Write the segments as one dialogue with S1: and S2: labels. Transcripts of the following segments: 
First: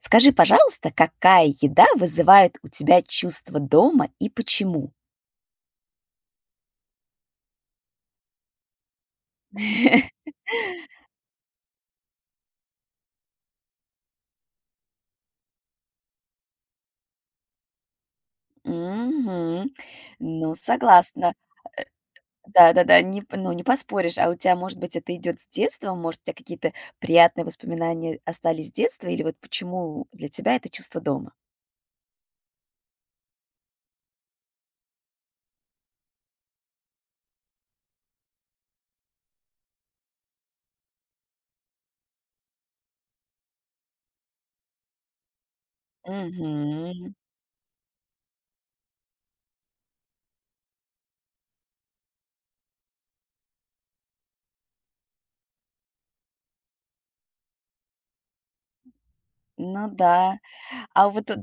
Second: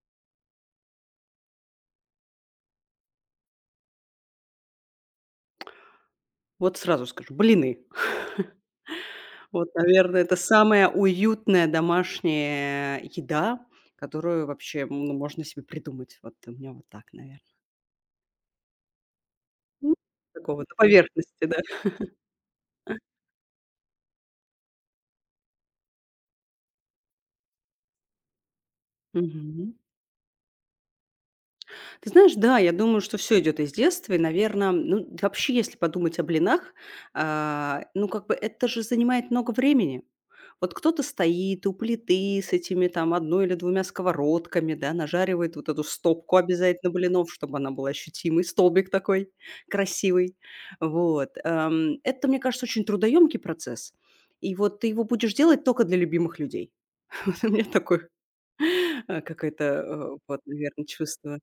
S1: Скажи, пожалуйста, какая еда вызывает у тебя чувство дома и почему?
S2: Вот сразу скажу, блины. Вот, наверное, это самая уютная домашняя еда, которую вообще, ну, можно себе придумать. Вот у меня вот так, наверное.
S1: Мгм.
S2: Ну,
S1: Ну,
S2: такого, на
S1: согласна.
S2: поверхности, да.
S1: Да-да-да, не, ну, не поспоришь. А у тебя, может быть, это идет с детства? Может, у тебя какие-то приятные воспоминания остались с детства? Или вот
S2: Мгм.
S1: почему для тебя это чувство дома?
S2: Ты знаешь, да, я думаю, что все идет из детства. И, наверное, ну, да вообще, если подумать о блинах, ну, как бы это же занимает много времени. Вот кто-то стоит у плиты с этими там одной или двумя сковородками, да, нажаривает вот эту стопку обязательно
S1: Мгм.
S2: блинов, чтобы она была ощутимой, столбик такой красивый. Вот, это, мне кажется, очень трудоемкий процесс. И вот ты его будешь делать только для любимых людей. Вот у меня такое, какое-то,
S1: Ну да.
S2: вот, наверно,
S1: А вот, э,
S2: чувство.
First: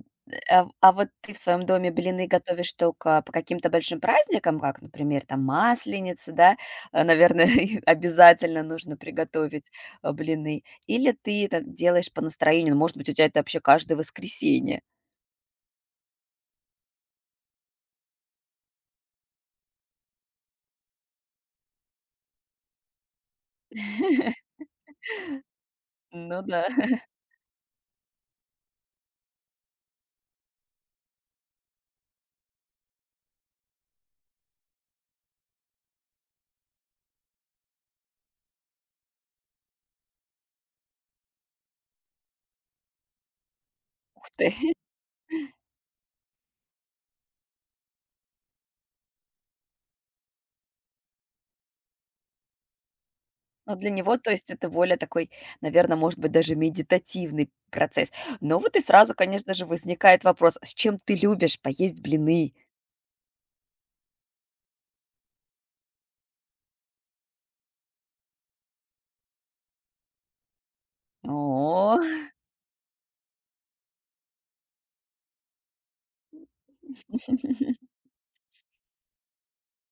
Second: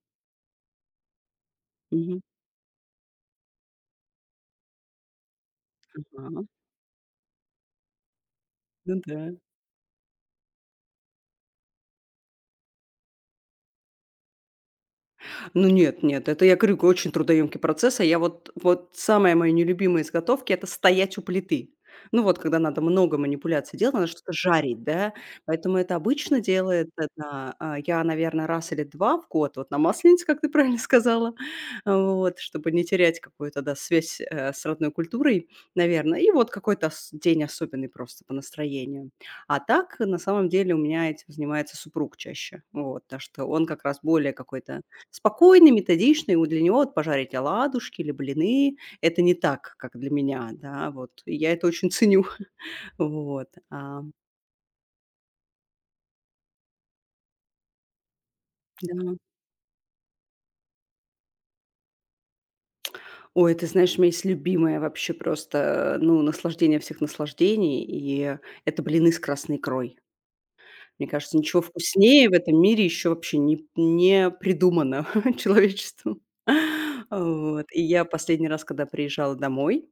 S1: а а вот ты в своем доме блины готовишь только по каким-то большим праздникам, как, например, там Масленица,
S2: А,
S1: да? Наверное, и обязательно нужно
S2: ну да.
S1: приготовить, блины. Или ты это делаешь по настроению? Ну, может быть, у тебя это вообще каждое воскресенье.
S2: Ну нет, нет, это я говорю, очень трудоемкий процесс. А я вот самое моё нелюбимое из готовки — это стоять у плиты. Ну вот, когда надо много манипуляций делать, надо что-то жарить, да. Поэтому это обычно
S1: Ну да.
S2: делает я, наверное, раз или 2 в год, вот на Масленице, как ты правильно сказала, вот, чтобы не терять какую-то, да, связь, с родной культурой, наверное, и вот какой-то ос день особенный просто по настроению. А так, на самом деле, у меня этим занимается супруг чаще. Вот, так что он как раз
S1: Ух
S2: более
S1: ты.
S2: какой-то спокойный, методичный, у для него вот пожарить оладушки или блины — это не так, как для меня, да, вот. И я это очень ценю. Вот,
S1: Но для него, то есть, это более такой, наверное, может быть, даже медитативный процесс. Но вот и сразу,
S2: да.
S1: конечно же, возникает вопрос: а с чем ты любишь поесть блины?
S2: Ой, ты знаешь, у меня есть любимое вообще просто, ну, наслаждение всех наслаждений, и это блины с красной икрой. Мне кажется, ничего
S1: О.
S2: вкуснее в этом мире еще вообще не придумано человечеству. Вот, и я последний раз, когда приезжала домой,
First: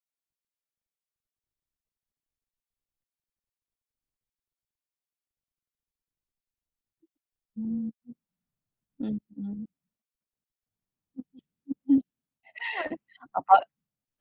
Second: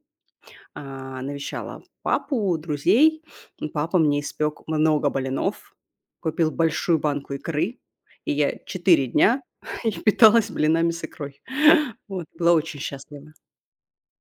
S2: Навещала папу, друзей. Папа мне испек много блинов, купил большую банку икры, и я 4 дня питалась блинами с икрой.
S1: Мгм.
S2: Вот, была очень счастлива.
S1: А па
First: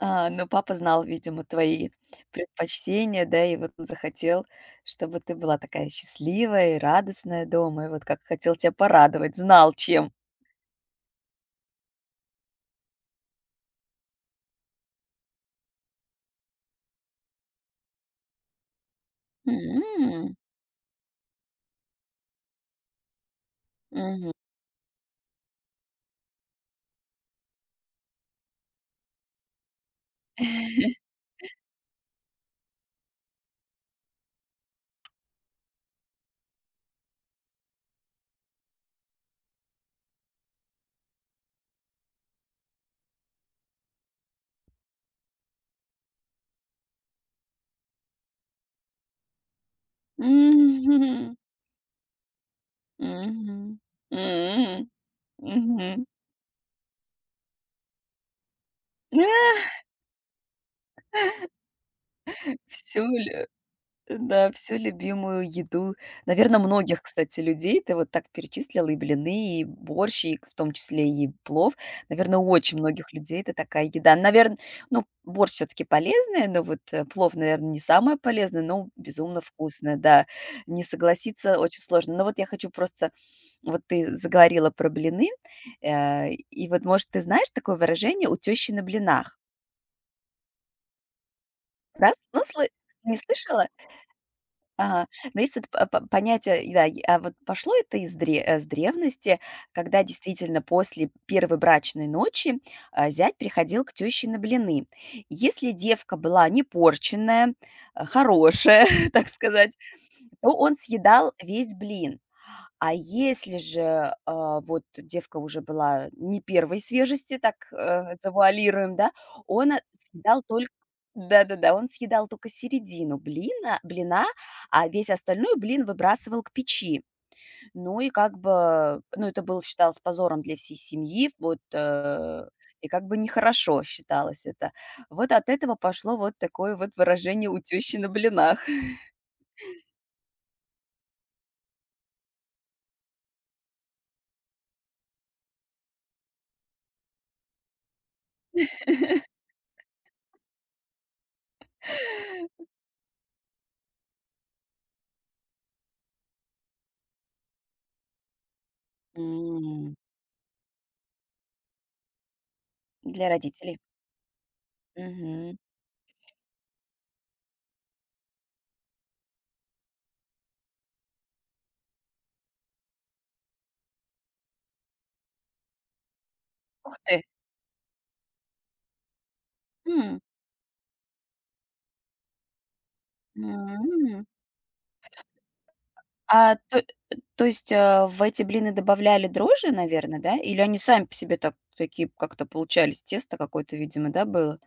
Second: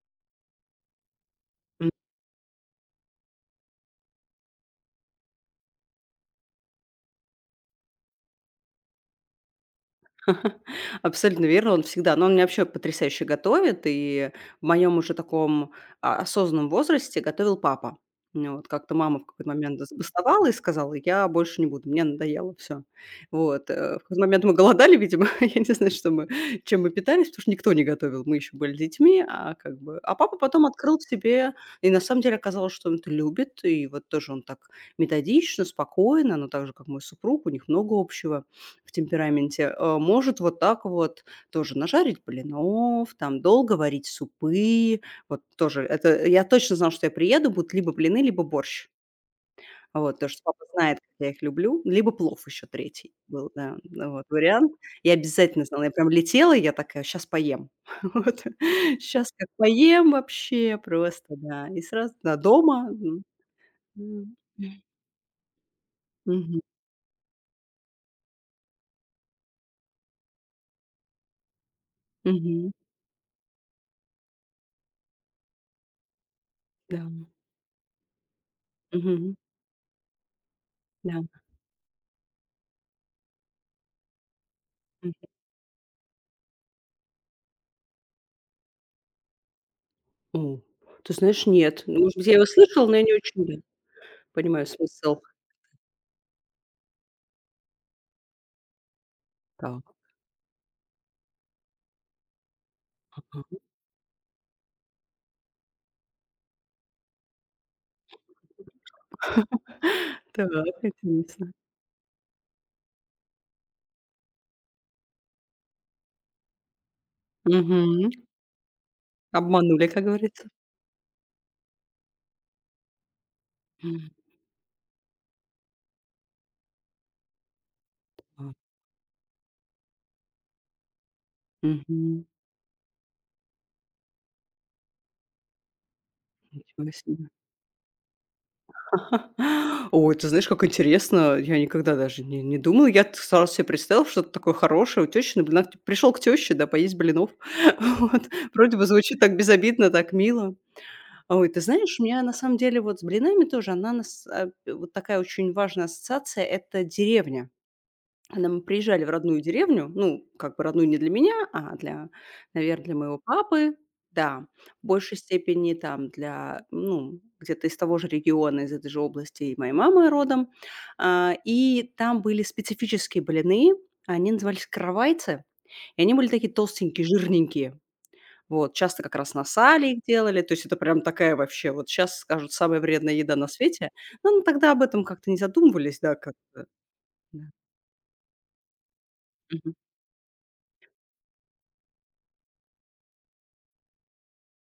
S1: а, ну, папа знал, видимо, твои предпочтения, да, и вот он захотел, чтобы ты была такая счастливая и радостная дома, и вот как хотел тебя порадовать, знал чем.
S2: Абсолютно верно, он всегда, но он меня вообще потрясающе готовит, и в моем уже таком, осознанном возрасте готовил папа. Ну вот как-то мама в какой-то момент
S1: М,
S2: забастовала и сказала: «Я больше не буду, мне надоело все. Вот, в какой-то
S1: мгм.
S2: момент мы голодали, видимо, я не знаю, что мы чем мы питались, потому что никто не готовил, мы еще были детьми, а как бы папа потом открыл себе, и на самом деле оказалось, что он это любит, и вот тоже он так методично, спокойно, но так же, как мой супруг, у них много общего. В темпераменте, может вот так вот тоже нажарить блинов, там долго варить супы. Вот тоже это я точно знала, что я приеду, будут либо блины, либо борщ. Вот, потому что папа знает, как я
S1: Мгм,
S2: их люблю. Либо плов еще третий был, да,
S1: мгм,
S2: ну вот вариант.
S1: м,
S2: Я обязательно знала, я
S1: мгм.
S2: прям летела, и я такая: сейчас поем». Вот, щас как поем вообще просто, да. И сразу, да, дома,
S1: Всё.
S2: м.
S1: Да, всю
S2: м.
S1: любимую еду. Наверное,
S2: Мгм,
S1: многих, кстати, людей ты вот так перечислила, и блины, и борщ, и в том числе и плов. Наверное, у
S2: мгм,
S1: очень многих людей это такая еда. Наверное, ну, борщ все таки полезная, но вот,
S2: да,
S1: плов, наверное, не самое полезное, но
S2: мгм,
S1: безумно вкусное, да. Не
S2: да.
S1: согласиться очень сложно. Но вот я хочу просто вот ты заговорила про блины, и вот, может, ты знаешь такое выражение "у тещи на блинах"?
S2: М, ты знаешь, нет. Ну,
S1: Да?
S2: может быть, я
S1: Ну,
S2: его
S1: слы
S2: слышала, но я не
S1: не
S2: очень, да,
S1: слышала?
S2: понимаю
S1: Ага.
S2: смысл.
S1: Но есть это п п понятие, и да, е а вот пошло это с древности,
S2: Так,
S1: когда действительно после первой брачной ночи, зять
S2: ага.
S1: приходил к теще на блины. Если девка была непорченая, хорошая, так сказать,
S2: Так,
S1: то он съедал
S2: интересно.
S1: весь блин. А если же, вот девка уже была не первой свежести, так,
S2: Мгм.
S1: завуалируем, да, он
S2: Обманули, как
S1: съедал
S2: говорится.
S1: только, да-да-да, он съедал только середину блина
S2: М,
S1: блина, а весь остальной блин выбрасывал к печи. Ну и как
S2: а,
S1: бы, ну, это был считалось позором для всей семьи, вот,
S2: мгм.
S1: и как бы нехорошо считалось это. Вот от этого пошло вот такое вот
S2: Ничего себе.
S1: выражение "у тещи на блинах".
S2: Ой, ты знаешь, как интересно. Я никогда даже не думала. Я т сразу себе представила, что это такое хорошее у тещи на блинах. Пришёл к теще, да, поесть блинов. Вот. Вроде бы звучит так безобидно, так мило. Ой, ты знаешь, у меня на самом деле вот с блинами тоже она нас а, п вот такая очень важная ассоциация — это деревня. Когда мы приезжали в родную деревню,
S1: М,
S2: ну, как бы родную не для меня, а для, наверное, для моего
S1: для
S2: папы,
S1: родителей.
S2: да, в большей
S1: Мгм.
S2: степени там для, ну, где-то из того же региона, из этой же области и моей мамы родом. И там были специфические блины, они назывались каравайцы, и они были такие
S1: Ух
S2: толстенькие,
S1: ты!
S2: жирненькие. Вот, часто как раз на сале их
S1: М.
S2: делали, то есть это прям такая вообще, вот сейчас скажут, самая вредная еда на свете.
S1: М.
S2: Но мы тогда об этом как-то не задумывались, да,
S1: А,
S2: как-то,
S1: то то
S2: да.
S1: есть, э, в эти блины добавляли дрожжи,
S2: Мгм.
S1: наверное, да? Или они сами по себе так такие как-то получались? Тесто какое-то, видимо, да, было?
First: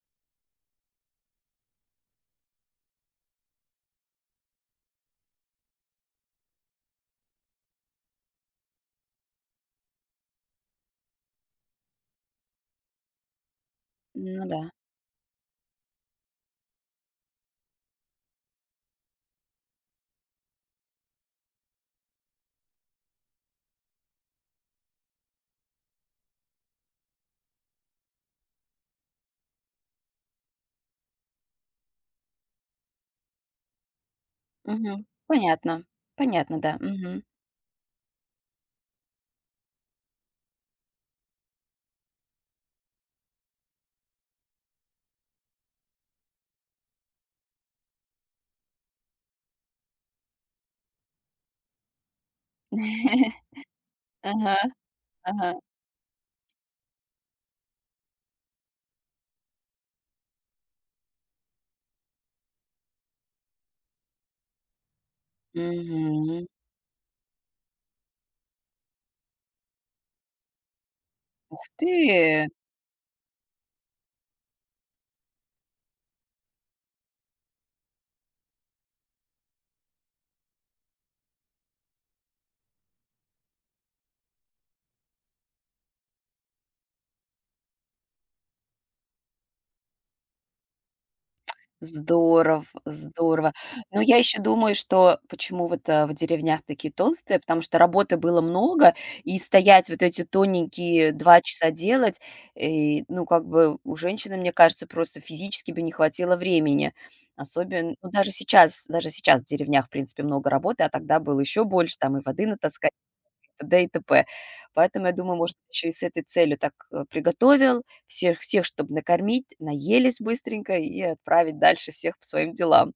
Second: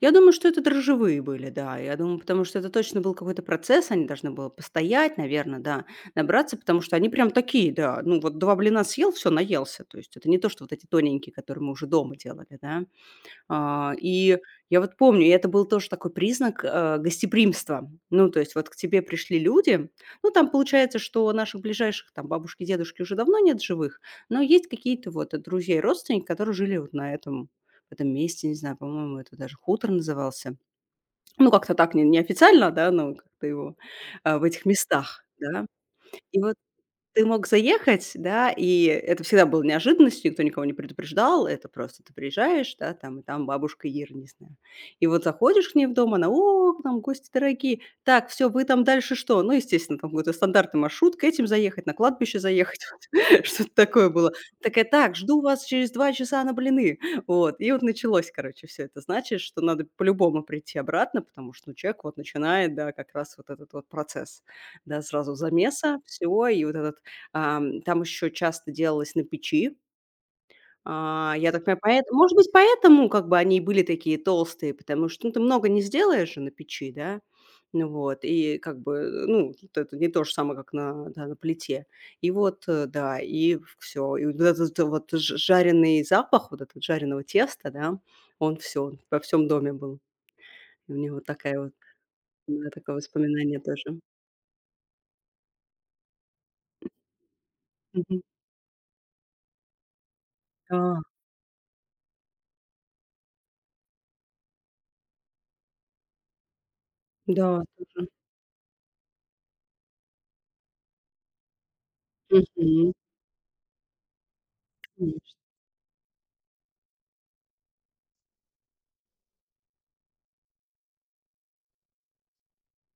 S2: Я думаю, что это дрожжевые были, да. Я думаю, потому что это точно был какой-то процесс, они должны были постоять, наверное, да, набраться, потому что они прям такие, да. Ну, вот 2 блина съел, все наелся. То есть это не то, что вот эти тоненькие, которые мы уже дома делали, да. А, и
S1: Ну да.
S2: я вот помню, и это был тоже такой признак, гостеприимства. Ну, то есть вот к тебе пришли люди. Ну, там получается, что наших ближайших там бабушки, дедушки уже давно нет живых, но есть какие-то вот друзья и родственники, которые жили вот на этом в этом месте, не знаю, по-моему, это даже хутор назывался. Ну, как-то так, не неофициально, да, но как-то его, в этих
S1: Мгм.
S2: местах, да.
S1: Понятно.
S2: И вот
S1: Понятно, да. Мгм.
S2: ты мог заехать, да, и это всегда было неожиданностью, никто никого не предупреждал, это просто ты приезжаешь, да, там, и там бабушка Ира, не знаю. И вот заходишь к ней в дом, она: «О, к нам гости дорогие. Так, все, вы там дальше что?» Ну, естественно, там какой-то стандартный маршрут: к этим заехать, на кладбище заехать, вот что-то такое было.
S1: Ага,
S2: Такая: «Так, жду
S1: ага.
S2: вас через 2 часа на блины». Вот, и вот началось, короче, все. Это значит, что надо по-любому прийти обратно, потому что, ну, человек вот начинает, да, как раз вот этот вот процесс, да, сразу замеса,
S1: Мгм.
S2: всего, и вот этот там еще часто делалось на печи. Я
S1: Ух
S2: так понимаю, поэт может
S1: ты!
S2: быть, поэтому как бы они и были такие толстые, потому что, ну, ты много не сделаешь же на печи, да. Ну вот, и как бы, ну, вот это не то же самое, как на, да, на плите. И вот, да, и все. И вот этот вот ж жареный запах вот этот жареного теста, да, он все он во всем доме был. И у меня вот такая вот,
S1: Здорово,
S2: да, такое
S1: здорово.
S2: воспоминание тоже.
S1: Но я еще думаю, что почему вот, в деревнях такие толстые, потому что работы
S2: Мгм.
S1: было много, и стоять вот эти
S2: Да,
S1: тоненькие 2 часа делать, и, ну, как бы у женщины, мне кажется, просто физически бы не хватило времени.
S2: да,
S1: Особенно
S2: тоже.
S1: ну, даже сейчас в деревнях, в принципе, много работы, а тогда было еще больше, там и воды натаскать т.д. и т.п. Поэтому, я
S2: Мгм.
S1: думаю, может, еще и с этой целью так, приготовил всех, чтобы накормить, наелись быстренько и отправить дальше всех по своим делам.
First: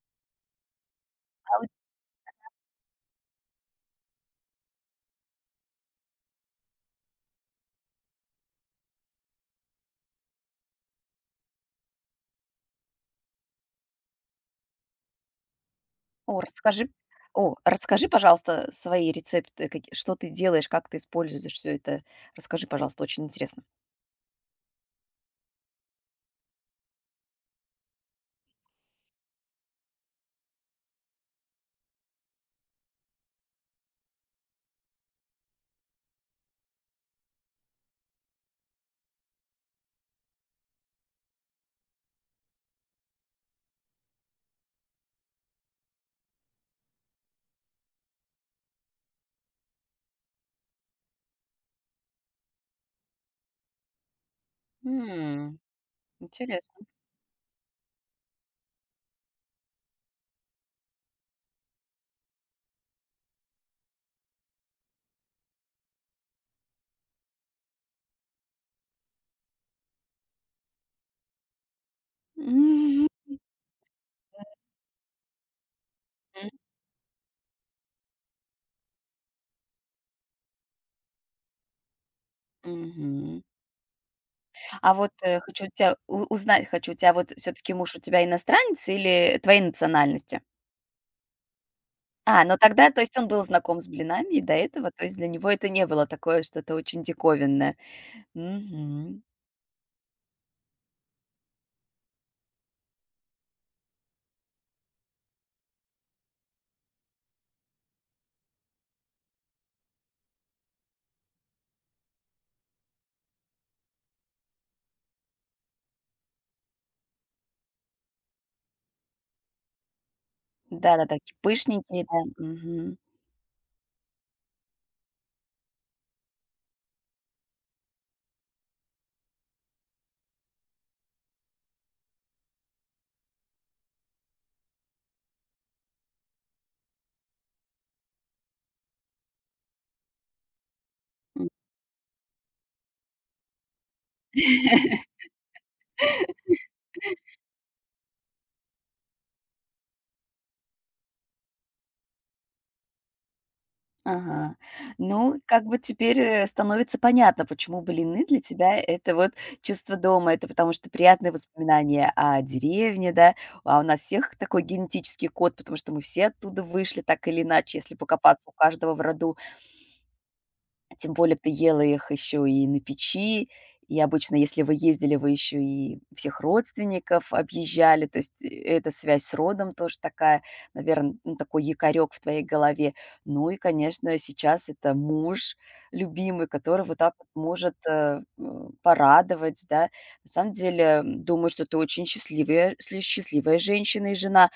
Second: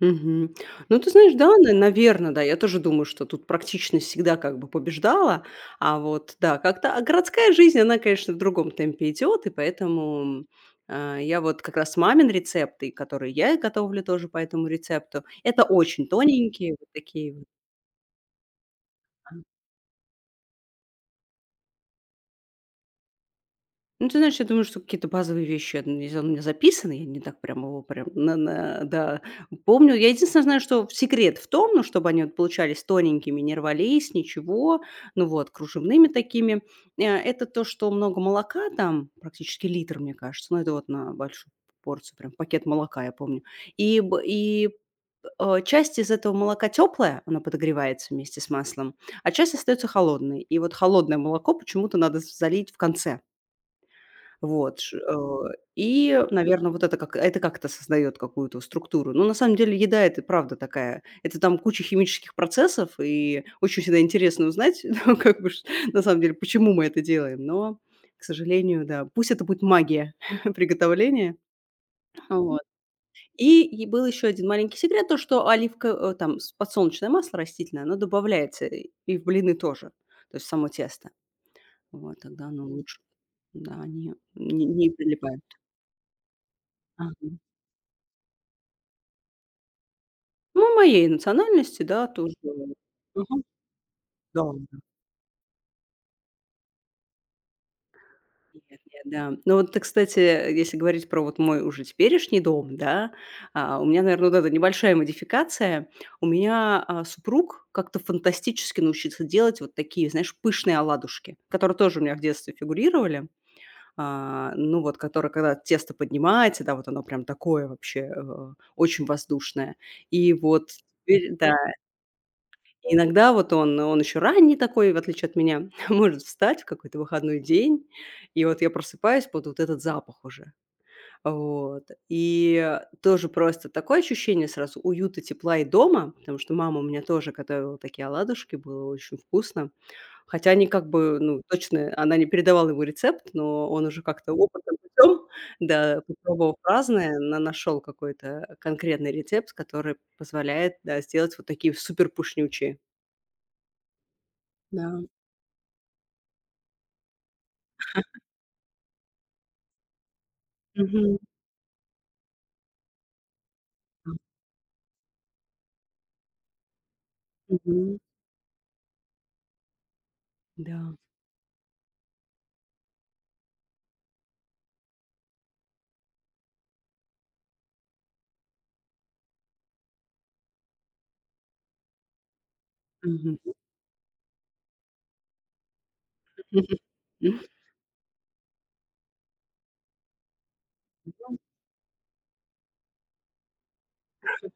S2: Мгм. Ну, ты знаешь, да,
S1: А вот
S2: на наверно, да. Я тоже думаю, что тут практичность всегда как бы побеждала. А вот, да, как-то, а городская жизнь, она, конечно, в другом темпе идет, и поэтому, я вот как раз мамин рецепты, которые я и готовлю тоже по этому рецепту, это очень
S1: о,
S2: тоненькие
S1: расскажи
S2: вот такие вот,
S1: расскажи, пожалуйста, свои
S2: да.
S1: рецепты, каки что ты делаешь, как ты используешь все это. Расскажи, пожалуйста, очень интересно.
S2: Ну, ты знаешь, я думаю, что какие-то базовые вещи, ну, не знаю, он у меня записан, я не так прям его прям, да, помню. Я единственное знаю, что секрет в том, ну, чтобы они вот получались тоненькими, не рвались, ничего, ну, вот, кружевными такими, это то, что много молока там, практически литр, мне кажется, ну, это вот на большую порцию, прям пакет молока, я помню. И часть из этого молока теплая, она подогревается вместе с маслом, а часть остается холодной. И вот холодное молоко почему-то надо залить в конце. Вот,
S1: М,
S2: и, наверное, вот
S1: интересно.
S2: это как это как-то создает какую-то структуру. Но на самом деле еда — это правда такая, это там куча химических процессов, и очень всегда интересно узнать, ну, как бы, ш на самом деле, почему мы это делаем. Но, к сожалению, да, пусть это будет магия приготовления. Вот.
S1: Мгм.
S2: И был еще один маленький секрет, то, что оливка э, там, с подсолнечное масло растительное, оно добавляется и в блины тоже, то есть в само тесто. Вот, тогда оно лучше.
S1: Мгм.
S2: Да, не
S1: А вот,
S2: прилипает.
S1: хочу у тебя у узнать, у тебя вот
S2: Ага.
S1: все таки муж у тебя иностранец или твоей национальности?
S2: Ну, моей национальности, да, тоже.
S1: А, ну тогда, то есть он был
S2: Мгм.
S1: знаком с блинами и
S2: Да,
S1: до
S2: да.
S1: этого, то есть для него это не было такое что-то очень диковинное.
S2: Нет, нет,
S1: Мгм.
S2: да. Но вот, кстати, если говорить про вот мой уже теперешний дом, да, у меня, наверное, вот эта небольшая модификация. У меня, супруг как-то фантастически научился делать вот такие, знаешь, пышные оладушки, которые тоже у меня в детстве фигурировали. Ну, вот, которые, когда тесто поднимаете, да, вот оно прям такое вообще, очень воздушное. И вот
S1: Да-да-да,
S2: теперь,
S1: такие
S2: да.
S1: пышненькие, да. Мгм.
S2: Иногда вот он еще ранний такой, в отличие от меня, может встать в какой-то выходной день, и вот я просыпаюсь под вот этот запах уже. Вот. И тоже просто такое ощущение сразу уюта, тепла и дома, потому что мама у меня тоже готовила такие оладушки, было очень вкусно. Хотя они как бы, ну,
S1: М.
S2: точно, она не передавала его рецепт, но он уже как-то опытным путем, да, попробовав разное, нашел какой-то конкретный рецепт, который позволяет, да, сделать вот такие супер пушнючие.
S1: Ага.
S2: Да.
S1: Ну, как бы теперь, становится понятно, почему блины для тебя- это вот чувство дома, это потому что
S2: Мгм.
S1: приятные воспоминания о деревне, да. А у нас всех такой генетический код, потому что мы все оттуда вышли так или иначе, если
S2: Мгм.
S1: покопаться у каждого в роду. А
S2: Да.
S1: тем более ты ела их еще и на печи. И обычно, если вы ездили, вы еще и всех родственников объезжали. То есть эта связь с родом тоже такая, наверное, ну, такой якорек в твоей голове.
S2: Мгм.
S1: Ну и, конечно, сейчас это муж любимый, который вот так вот может порадовать, да. На самом деле, думаю, что ты очень счастливая, счастливая женщина и жена,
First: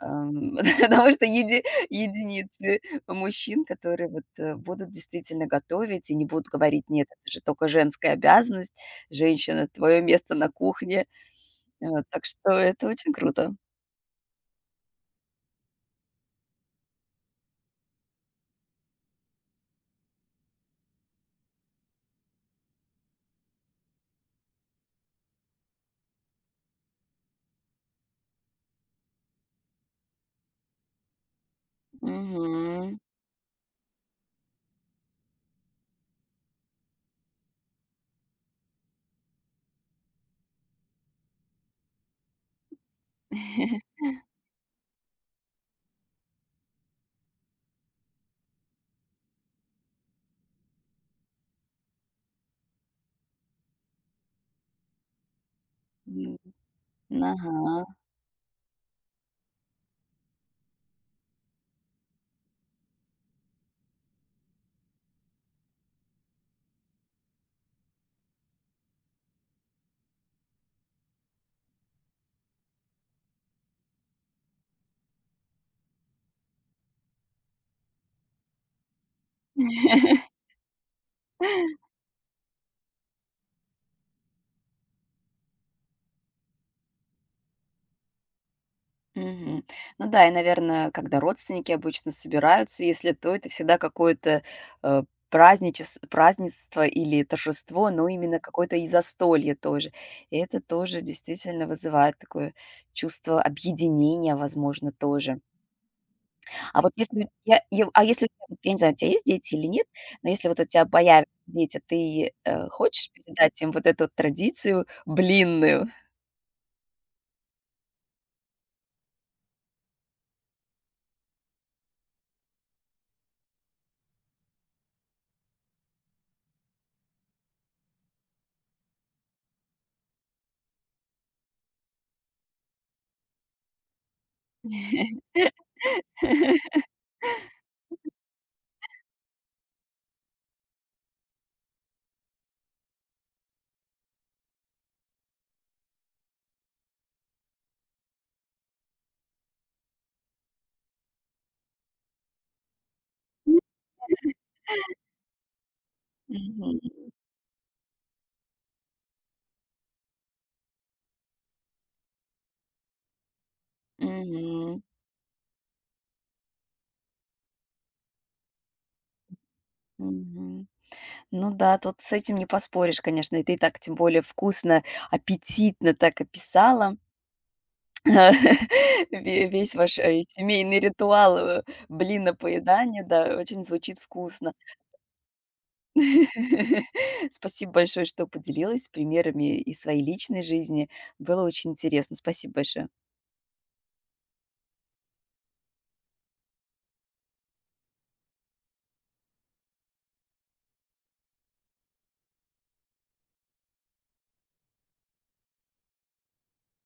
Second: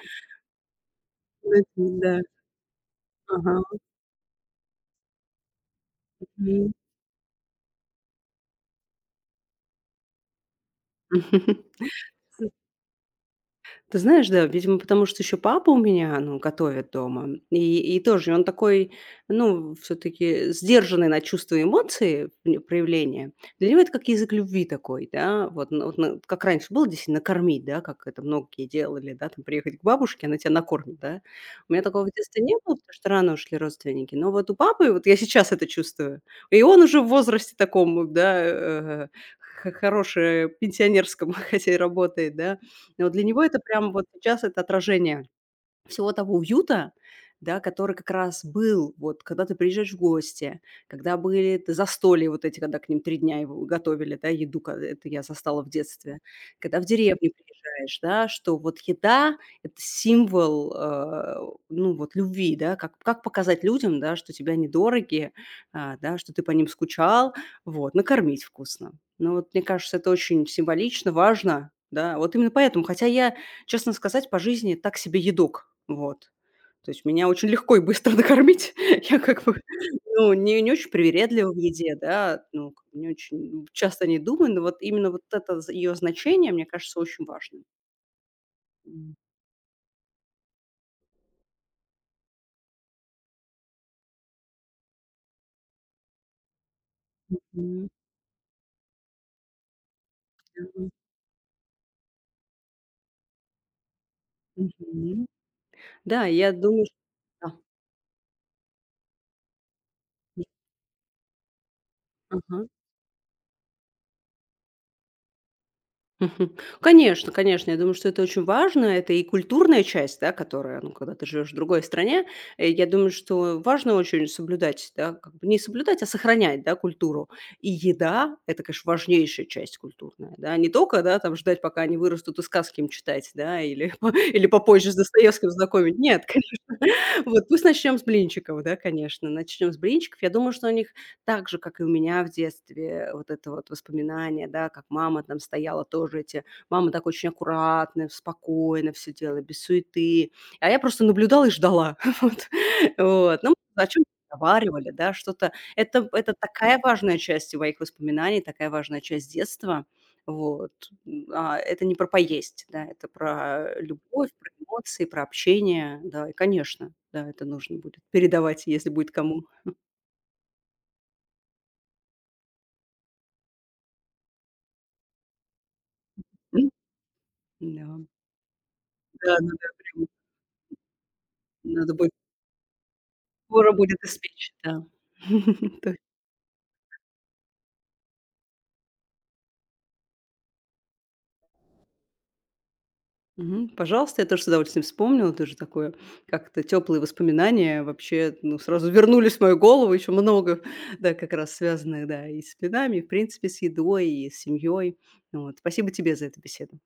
S1: Ам, потому что
S2: М. Да.
S1: единицы
S2: Ага.
S1: мужчин, которые вот, будут действительно готовить и не будут
S2: Мгм.
S1: говорить: "Нет, это же только женская обязанность, женщина, твое место на кухне". Вот, так что это очень круто.
S2: Ты знаешь, да, видимо, потому что еще папа у меня, ну, готовит дома. И тоже он такой, ну, все-таки сдержанный на чувства и эмоции, проявления. Для него это как язык любви такой, да. Вот, ну, как раньше было действительно накормить, да, как это многие делали, да, там приехать к бабушке, она тебя накормит, да. У меня такого в детстве не было, потому
S1: Мгм.
S2: что рано ушли родственники. Но вот у папы, вот я сейчас это чувствую. И он уже в возрасте таком, да, хорошее пенсионерском, хотя и работает, да, и вот для него это прям вот сейчас это отражение всего того уюта, да, который как раз был, вот, когда ты приезжаешь в гости, когда были застолья вот эти, когда к ним 3 дня его готовили, да, еду, это я застала в детстве,
S1: М,
S2: когда в деревню
S1: ага.
S2: приезжаешь, да, что вот еда — это символ, ну, вот, любви, да, как показать людям, да, что тебя недороги, да, что ты по ним скучал, вот, накормить вкусно. Ну, вот, мне кажется, это очень символично, важно, да, вот именно поэтому, хотя я, честно сказать, по жизни так себе едок. Вот. То есть меня очень легко и быстро накормить. Я как бы, ну, не очень привередлива в еде, да, ну, как бы не очень часто не думаю, но вот именно вот это ее значение, мне кажется, очень важным. Мгм.
S1: Мгм. Ну да, и, наверное, когда родственники обычно собираются, если то, это всегда какое-то э, празднество или
S2: Да.
S1: торжество, но именно какое-то и застолье тоже. И это тоже действительно вызывает такое чувство объединения, возможно,
S2: Мгм.
S1: тоже.
S2: Да, я
S1: А
S2: думаю,
S1: вот
S2: что
S1: если, у-
S2: да.
S1: я- а если, у тебя, вот я не знаю, у тебя есть дети или нет, но если вот у тебя появятся дети, ты
S2: Ага.
S1: хочешь передать им вот эту традицию блинную?
S2: Мгм. Конечно, конечно, я думаю, что это очень важно. Это и культурная часть, да, которая, ну, когда ты живешь в другой стране, я думаю, что важно очень соблюдать, да, как бы не соблюдать, а сохранять, да, культуру. И еда — это, конечно, важнейшая часть культурная, да, не только, да, там ждать, пока они вырастут и сказки им читать, да, или, или попозже с Достоевским знакомить. Нет, конечно. Вот пусть начнем с блинчиков, да, конечно, начнем с блинчиков. Я думаю, что они так же, как и у меня в детстве, вот это вот воспоминание, да, как мама там стояла, тоже эти мама так очень аккуратно, спокойно все делала, без суеты. А я просто наблюдала и ждала. Вот, вот. Ну, о чем разговаривали, да, что-то. Это
S1: Мгм.
S2: такая важная часть моих воспоминаний, такая важная часть детства. Вот, это не про поесть, да, это про любовь, про
S1: Мгм.
S2: эмоции, про общение. Да, и, конечно, да, это нужно будет передавать, если будет кому.
S1: Мгм. Ну да, тут с этим не поспоришь, конечно. И ты так, тем более, вкусно, аппетитно так
S2: М,
S1: описала
S2: да. Да, надо
S1: весь ваш
S2: прям,
S1: семейный ритуал
S2: надо будет,
S1: блина поедания. Да, очень
S2: скоро
S1: звучит
S2: будет
S1: вкусно.
S2: испечь, да. То есть,
S1: Спасибо большое, что поделилась примерами из своей личной жизни. Было очень интересно. Спасибо большое.
S2: Мгм. Пожалуйста, я тоже с удовольствием вспомнила. Тоже такое как-то теплые воспоминания вообще, ну, сразу вернулись в мою голову. Еще много, да, как раз связанных, да, и с пинами, и в принципе с едой, и с семьей. Вот. Спасибо тебе за эту беседу.